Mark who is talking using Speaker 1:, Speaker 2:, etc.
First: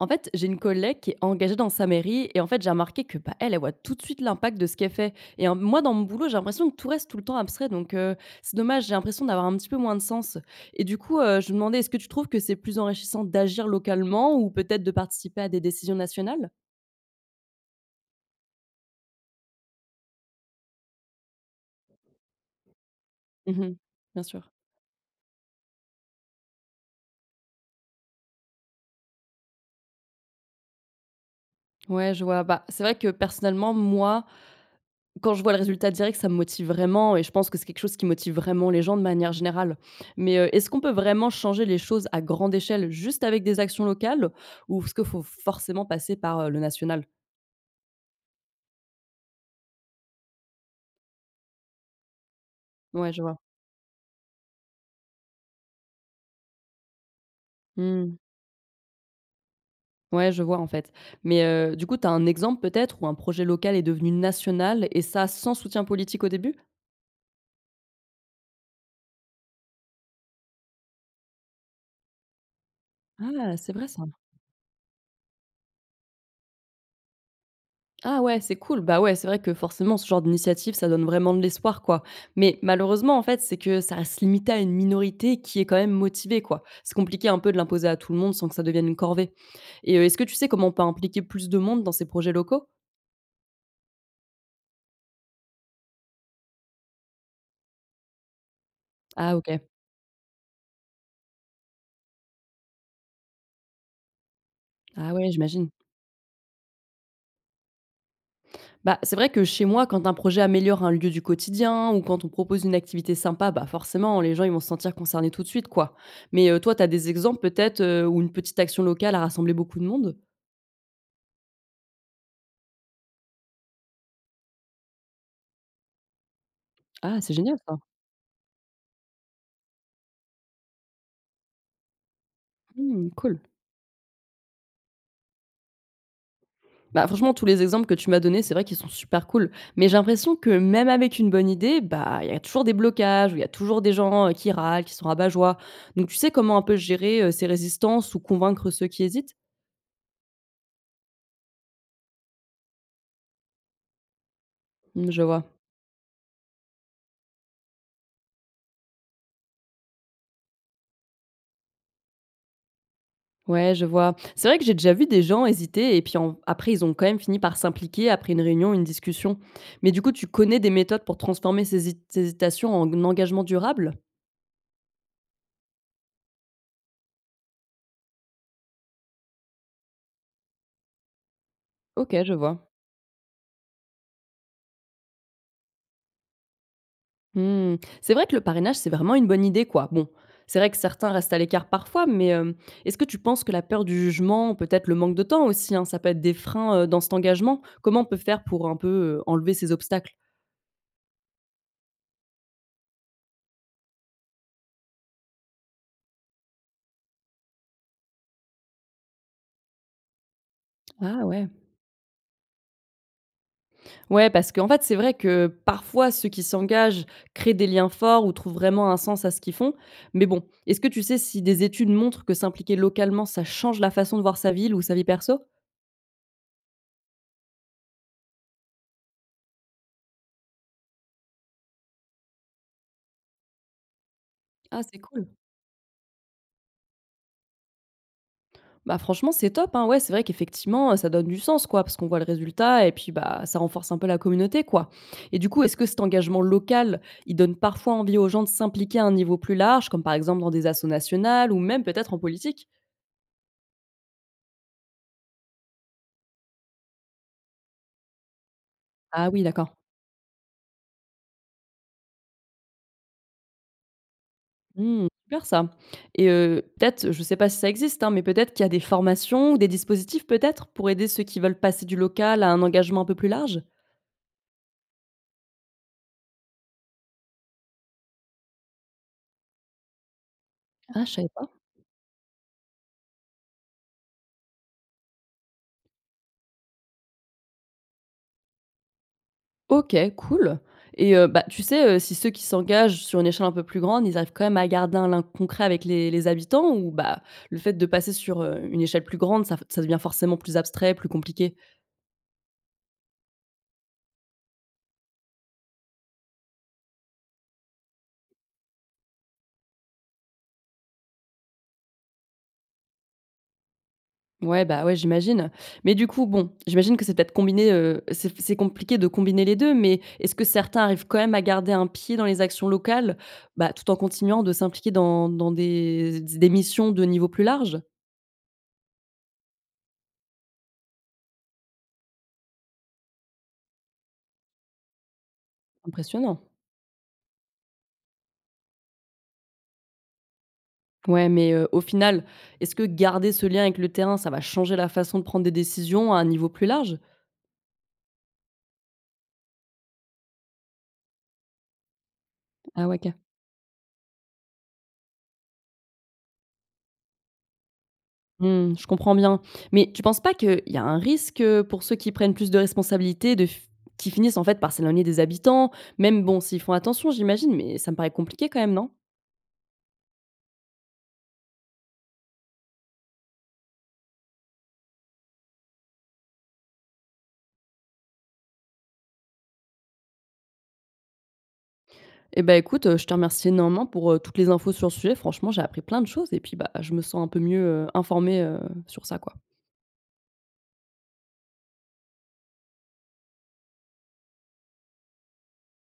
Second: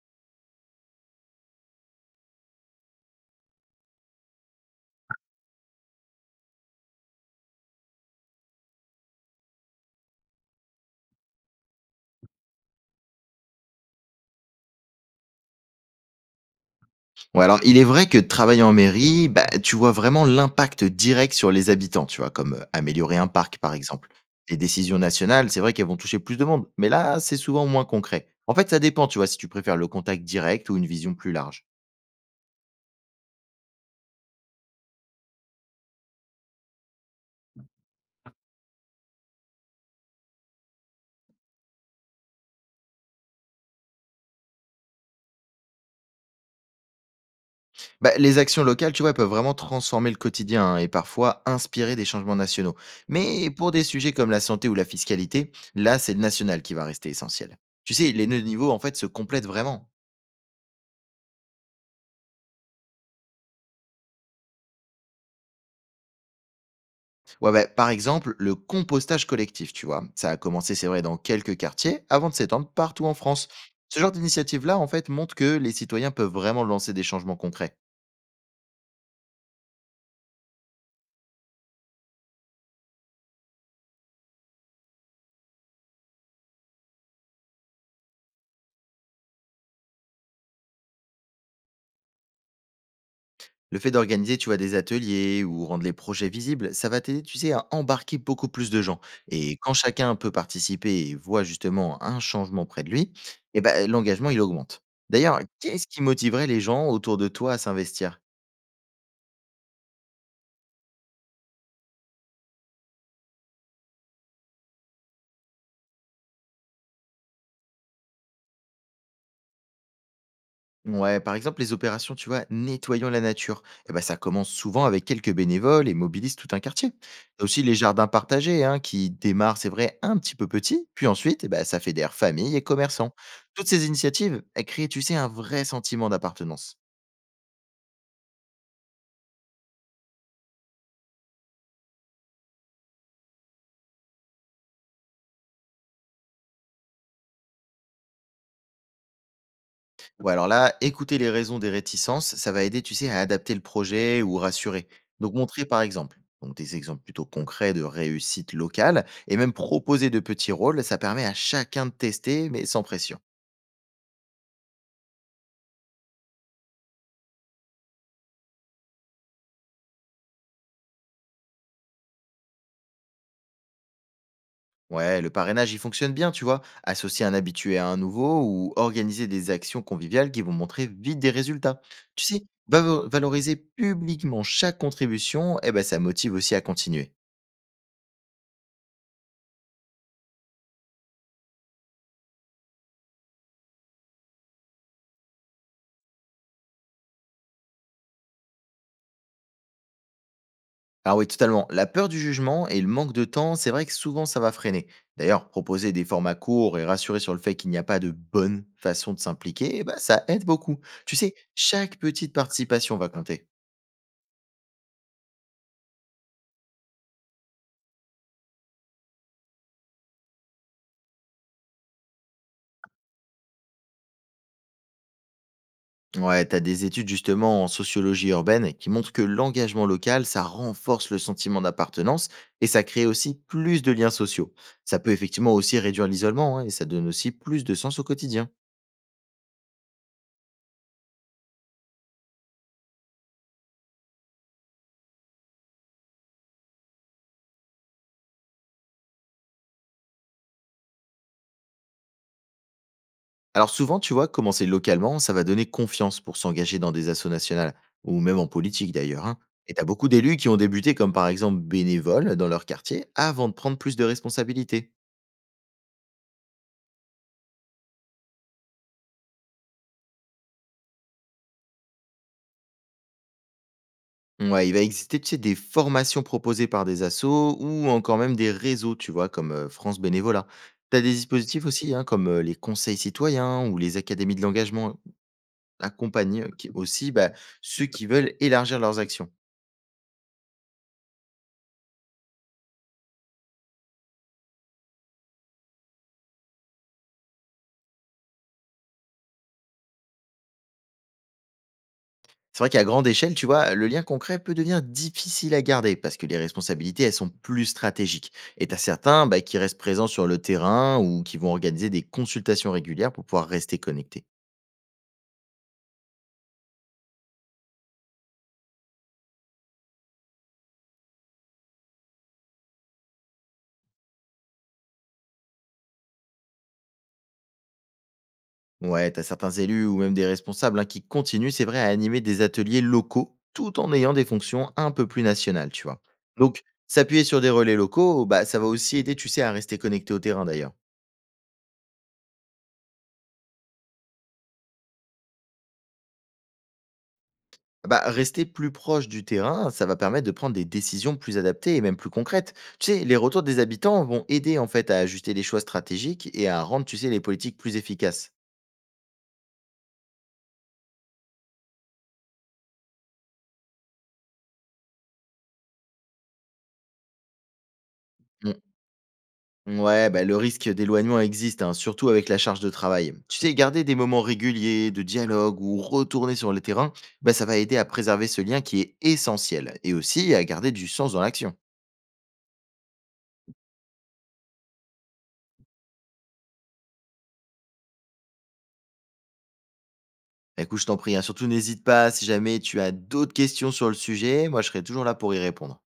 Speaker 1: En fait, j'ai une collègue qui est engagée dans sa mairie et en fait, j'ai remarqué que bah, elle, elle voit tout de suite l'impact de ce qu'elle fait. Et hein, moi, dans mon boulot, j'ai l'impression que tout reste tout le temps abstrait. Donc, c'est dommage, j'ai l'impression d'avoir un petit peu moins de sens. Et du coup, je me demandais, est-ce que tu trouves que c'est plus enrichissant d'agir localement ou peut-être de participer à des décisions nationales?
Speaker 2: Ouais, alors il est vrai que de travailler en mairie, bah, tu vois vraiment l'impact direct sur les habitants, tu vois, comme, améliorer un parc, par
Speaker 1: Mhm.
Speaker 2: exemple.
Speaker 1: Bien sûr.
Speaker 2: Les décisions nationales, c'est vrai qu'elles vont toucher plus de monde, mais là, c'est souvent moins concret. En fait, ça dépend, tu vois, si tu préfères le contact direct ou une vision plus large.
Speaker 1: Ouais, je vois. Bah, c'est vrai que personnellement, moi, quand je vois le résultat direct, ça me motive vraiment et je pense que c'est quelque chose qui motive vraiment les gens de manière générale. Mais, est-ce qu'on peut vraiment changer les choses à grande échelle juste avec des actions locales ou est-ce qu'il faut forcément passer par, le national?
Speaker 2: Bah, les actions locales, tu vois, elles peuvent vraiment transformer le quotidien, hein, et parfois inspirer des changements nationaux.
Speaker 1: Ouais, je vois.
Speaker 2: Mais pour des sujets comme la santé ou la fiscalité, là, c'est le national qui va rester essentiel. Tu
Speaker 1: Mmh.
Speaker 2: sais, les 2 niveaux, en fait, se complètent vraiment.
Speaker 1: Ouais, je vois en fait. Mais, du coup, tu as un exemple peut-être où un projet local est devenu national et ça sans soutien politique au début?
Speaker 2: Ouais, bah, par exemple, le compostage collectif, tu vois. Ça a commencé, c'est vrai, dans quelques quartiers, avant de s'étendre partout en France.
Speaker 1: Ah, c'est vrai
Speaker 2: Ce
Speaker 1: ça.
Speaker 2: genre d'initiative-là, en fait, montre que les citoyens peuvent vraiment lancer des changements concrets.
Speaker 1: Ah ouais, c'est cool. Bah ouais, c'est vrai que forcément, ce genre d'initiative, ça donne vraiment de l'espoir, quoi. Mais malheureusement, en fait, c'est que ça reste limité à une minorité qui est quand même motivée, quoi. C'est compliqué un peu de l'imposer à tout le monde sans que ça devienne une corvée. Et est-ce que tu sais comment on peut impliquer plus de monde dans ces projets locaux?
Speaker 2: Le fait d'organiser, tu vois, des ateliers ou rendre les projets visibles, ça va t'aider, tu sais, à embarquer beaucoup plus de gens.
Speaker 1: Ah
Speaker 2: Et
Speaker 1: ok.
Speaker 2: quand chacun peut participer et voit justement un changement près de lui, eh ben, l'engagement, il augmente.
Speaker 1: Ah ouais,
Speaker 2: D'ailleurs,
Speaker 1: j'imagine.
Speaker 2: qu'est-ce qui motiverait les gens autour de toi à s'investir?
Speaker 1: Bah, c'est vrai que chez moi, quand un projet améliore un lieu du quotidien ou quand on propose une activité sympa, bah forcément, les gens ils vont se sentir concernés tout de suite, quoi. Mais toi, tu as des exemples peut-être où une petite action locale a rassemblé beaucoup de monde?
Speaker 2: Ouais, par exemple, les opérations, tu vois, nettoyons la nature, eh ben, ça commence souvent avec quelques bénévoles et mobilise tout un quartier.
Speaker 1: Ah, c'est
Speaker 2: T'as
Speaker 1: génial
Speaker 2: aussi
Speaker 1: ça.
Speaker 2: les jardins partagés, hein, qui démarrent, c'est vrai, un petit peu petit, puis ensuite, eh ben, ça fédère familles et
Speaker 1: Hmm,
Speaker 2: commerçants.
Speaker 1: cool.
Speaker 2: Toutes ces initiatives, elles créent, tu sais, un vrai sentiment d'appartenance.
Speaker 1: Bah, franchement, tous les exemples que tu m'as donnés, c'est vrai qu'ils sont super cool. Mais j'ai l'impression que même avec une bonne idée, bah, il y a toujours des blocages, ou il y a toujours des gens qui râlent, qui sont rabat-joie. Donc, tu sais comment un peu gérer ces résistances ou convaincre ceux qui hésitent?
Speaker 2: Ou alors là, écouter les raisons des réticences, ça va aider, tu sais, à adapter le projet ou rassurer.
Speaker 1: Mmh, je
Speaker 2: Donc,
Speaker 1: vois.
Speaker 2: montrer par exemple, donc des exemples plutôt concrets de réussite locale, et même proposer de petits rôles, ça permet à chacun de tester, mais sans pression.
Speaker 1: Ouais, je vois. C'est vrai que j'ai déjà vu des gens hésiter et puis après, ils ont quand même fini par s'impliquer après une réunion, une discussion. Mais du coup, tu connais des méthodes pour transformer ces hésitations en engagement durable?
Speaker 2: Ouais, le parrainage, il fonctionne bien, tu vois. Associer un habitué à un nouveau ou organiser des actions conviviales qui vont montrer vite des résultats.
Speaker 1: Ok,
Speaker 2: Tu
Speaker 1: je
Speaker 2: sais,
Speaker 1: vois.
Speaker 2: valoriser publiquement chaque contribution, eh ben, ça motive aussi à continuer.
Speaker 1: Mmh. C'est vrai que le parrainage, c'est vraiment une bonne idée, quoi. Bon, c'est vrai que certains restent à l'écart parfois, mais est-ce que tu penses que la peur du jugement, peut-être le manque de temps aussi, hein, ça peut être des freins, dans cet engagement? Comment on peut faire pour un peu, enlever ces obstacles?
Speaker 2: Ah oui, totalement. La peur du jugement et le manque de temps, c'est vrai que souvent ça va freiner. D'ailleurs, proposer des formats courts et rassurer sur le fait qu'il n'y a pas de bonne façon de s'impliquer, eh ben, ça aide beaucoup. Tu
Speaker 1: Ah
Speaker 2: sais,
Speaker 1: ouais.
Speaker 2: chaque petite participation va compter.
Speaker 1: Ouais, parce qu'en fait, c'est vrai que parfois ceux qui s'engagent créent des liens forts ou trouvent vraiment un sens à ce qu'ils font. Mais bon, est-ce que tu sais si des études montrent que s'impliquer localement, ça change la façon de voir sa ville ou sa vie perso?
Speaker 2: Ouais, t'as des études justement en sociologie urbaine qui montrent que l'engagement local, ça renforce le sentiment d'appartenance et ça crée aussi plus de liens sociaux.
Speaker 1: Ah, c'est
Speaker 2: Ça peut
Speaker 1: cool.
Speaker 2: effectivement aussi réduire l'isolement, hein, et ça donne aussi plus de sens au quotidien.
Speaker 1: Bah, franchement, c'est top, hein. Ouais, c'est vrai qu'effectivement, ça donne du sens, quoi, parce qu'on voit le résultat et puis, bah, ça renforce un peu la communauté, quoi. Et du coup, est-ce que cet engagement local, il donne parfois envie aux gens de s'impliquer à un niveau plus large, comme par exemple dans des assos nationales ou même peut-être en politique?
Speaker 2: Alors souvent, tu vois, commencer localement, ça va donner confiance pour s'engager dans des assos nationales ou même en politique d'ailleurs,
Speaker 1: Ah
Speaker 2: hein.
Speaker 1: oui, d'accord.
Speaker 2: Et t'as beaucoup d'élus qui ont débuté comme par exemple bénévoles dans leur quartier avant de prendre plus de responsabilités.
Speaker 1: Mmh, super ça. Et peut-être, je sais pas si ça existe, hein, mais peut-être qu'il y a des formations ou des dispositifs peut-être pour aider ceux qui veulent passer du local à un engagement un peu plus large?
Speaker 2: Ouais, il va exister, tu sais, des formations proposées par des assos ou encore même des réseaux, tu vois, comme France Bénévolat. Tu as
Speaker 1: Ah, je
Speaker 2: des
Speaker 1: savais pas.
Speaker 2: dispositifs aussi, hein, comme les conseils citoyens ou les académies de l'engagement accompagnent aussi bah, ceux qui veulent élargir leurs actions.
Speaker 1: OK, cool. Et bah, tu sais, si ceux qui s'engagent sur une échelle un peu plus grande, ils arrivent quand même à garder un lien concret avec les habitants ou bah, le fait de passer sur, une échelle plus grande, ça devient forcément plus abstrait, plus compliqué?
Speaker 2: C'est vrai qu'à grande échelle, tu vois, le lien concret peut devenir difficile à garder parce que les responsabilités, elles sont plus stratégiques. Et tu as certains bah, qui restent présents sur le terrain ou qui vont organiser des consultations régulières pour pouvoir rester connectés.
Speaker 1: Ouais, bah, ouais, j'imagine. Mais du coup, bon, j'imagine que c'est peut-être combiné, c'est compliqué de combiner les 2. Mais est-ce que certains arrivent quand même à garder un pied dans les actions locales, bah, tout en continuant de s'impliquer dans des missions de niveau plus large?
Speaker 2: Ouais, t'as certains élus ou même des responsables, hein, qui continuent, c'est vrai, à animer des ateliers locaux tout en ayant des fonctions un peu plus nationales, tu vois.
Speaker 1: Impressionnant.
Speaker 2: Donc, s'appuyer sur des relais locaux, bah, ça va aussi aider, tu sais, à rester connecté au terrain d'ailleurs.
Speaker 1: Ouais, mais au final, est-ce que garder ce lien avec le terrain, ça va changer la façon de prendre des décisions à un niveau plus large?
Speaker 2: Bah, rester plus proche du terrain, ça va permettre de prendre des décisions plus adaptées et même plus concrètes.
Speaker 1: Ah
Speaker 2: Tu
Speaker 1: ouais,
Speaker 2: sais,
Speaker 1: OK.
Speaker 2: les retours des habitants vont aider en fait à ajuster les choix stratégiques et à rendre, tu sais, les politiques plus efficaces.
Speaker 1: Mmh, je comprends bien. Mais tu penses pas qu'il y a un risque, pour ceux qui prennent plus de responsabilités, de f qui finissent en fait par s'éloigner des habitants? Même bon, s'ils font attention j'imagine, mais ça me paraît compliqué quand même, non?
Speaker 2: Ouais, bah, le risque d'éloignement existe, hein, surtout avec la charge de travail. Tu sais, garder des moments réguliers de dialogue ou retourner sur le terrain, bah, ça va aider à préserver ce lien qui est essentiel et aussi à garder du sens dans l'action.
Speaker 1: Eh ben, écoute, je te remercie énormément pour, toutes les infos sur le sujet. Franchement, j'ai appris plein de choses et puis, bah, je me sens un peu mieux, informée, sur ça, quoi.
Speaker 2: Bah, écoute, je t'en prie, hein, surtout n'hésite pas si jamais tu as d'autres questions sur le sujet, moi je serai toujours là pour y répondre.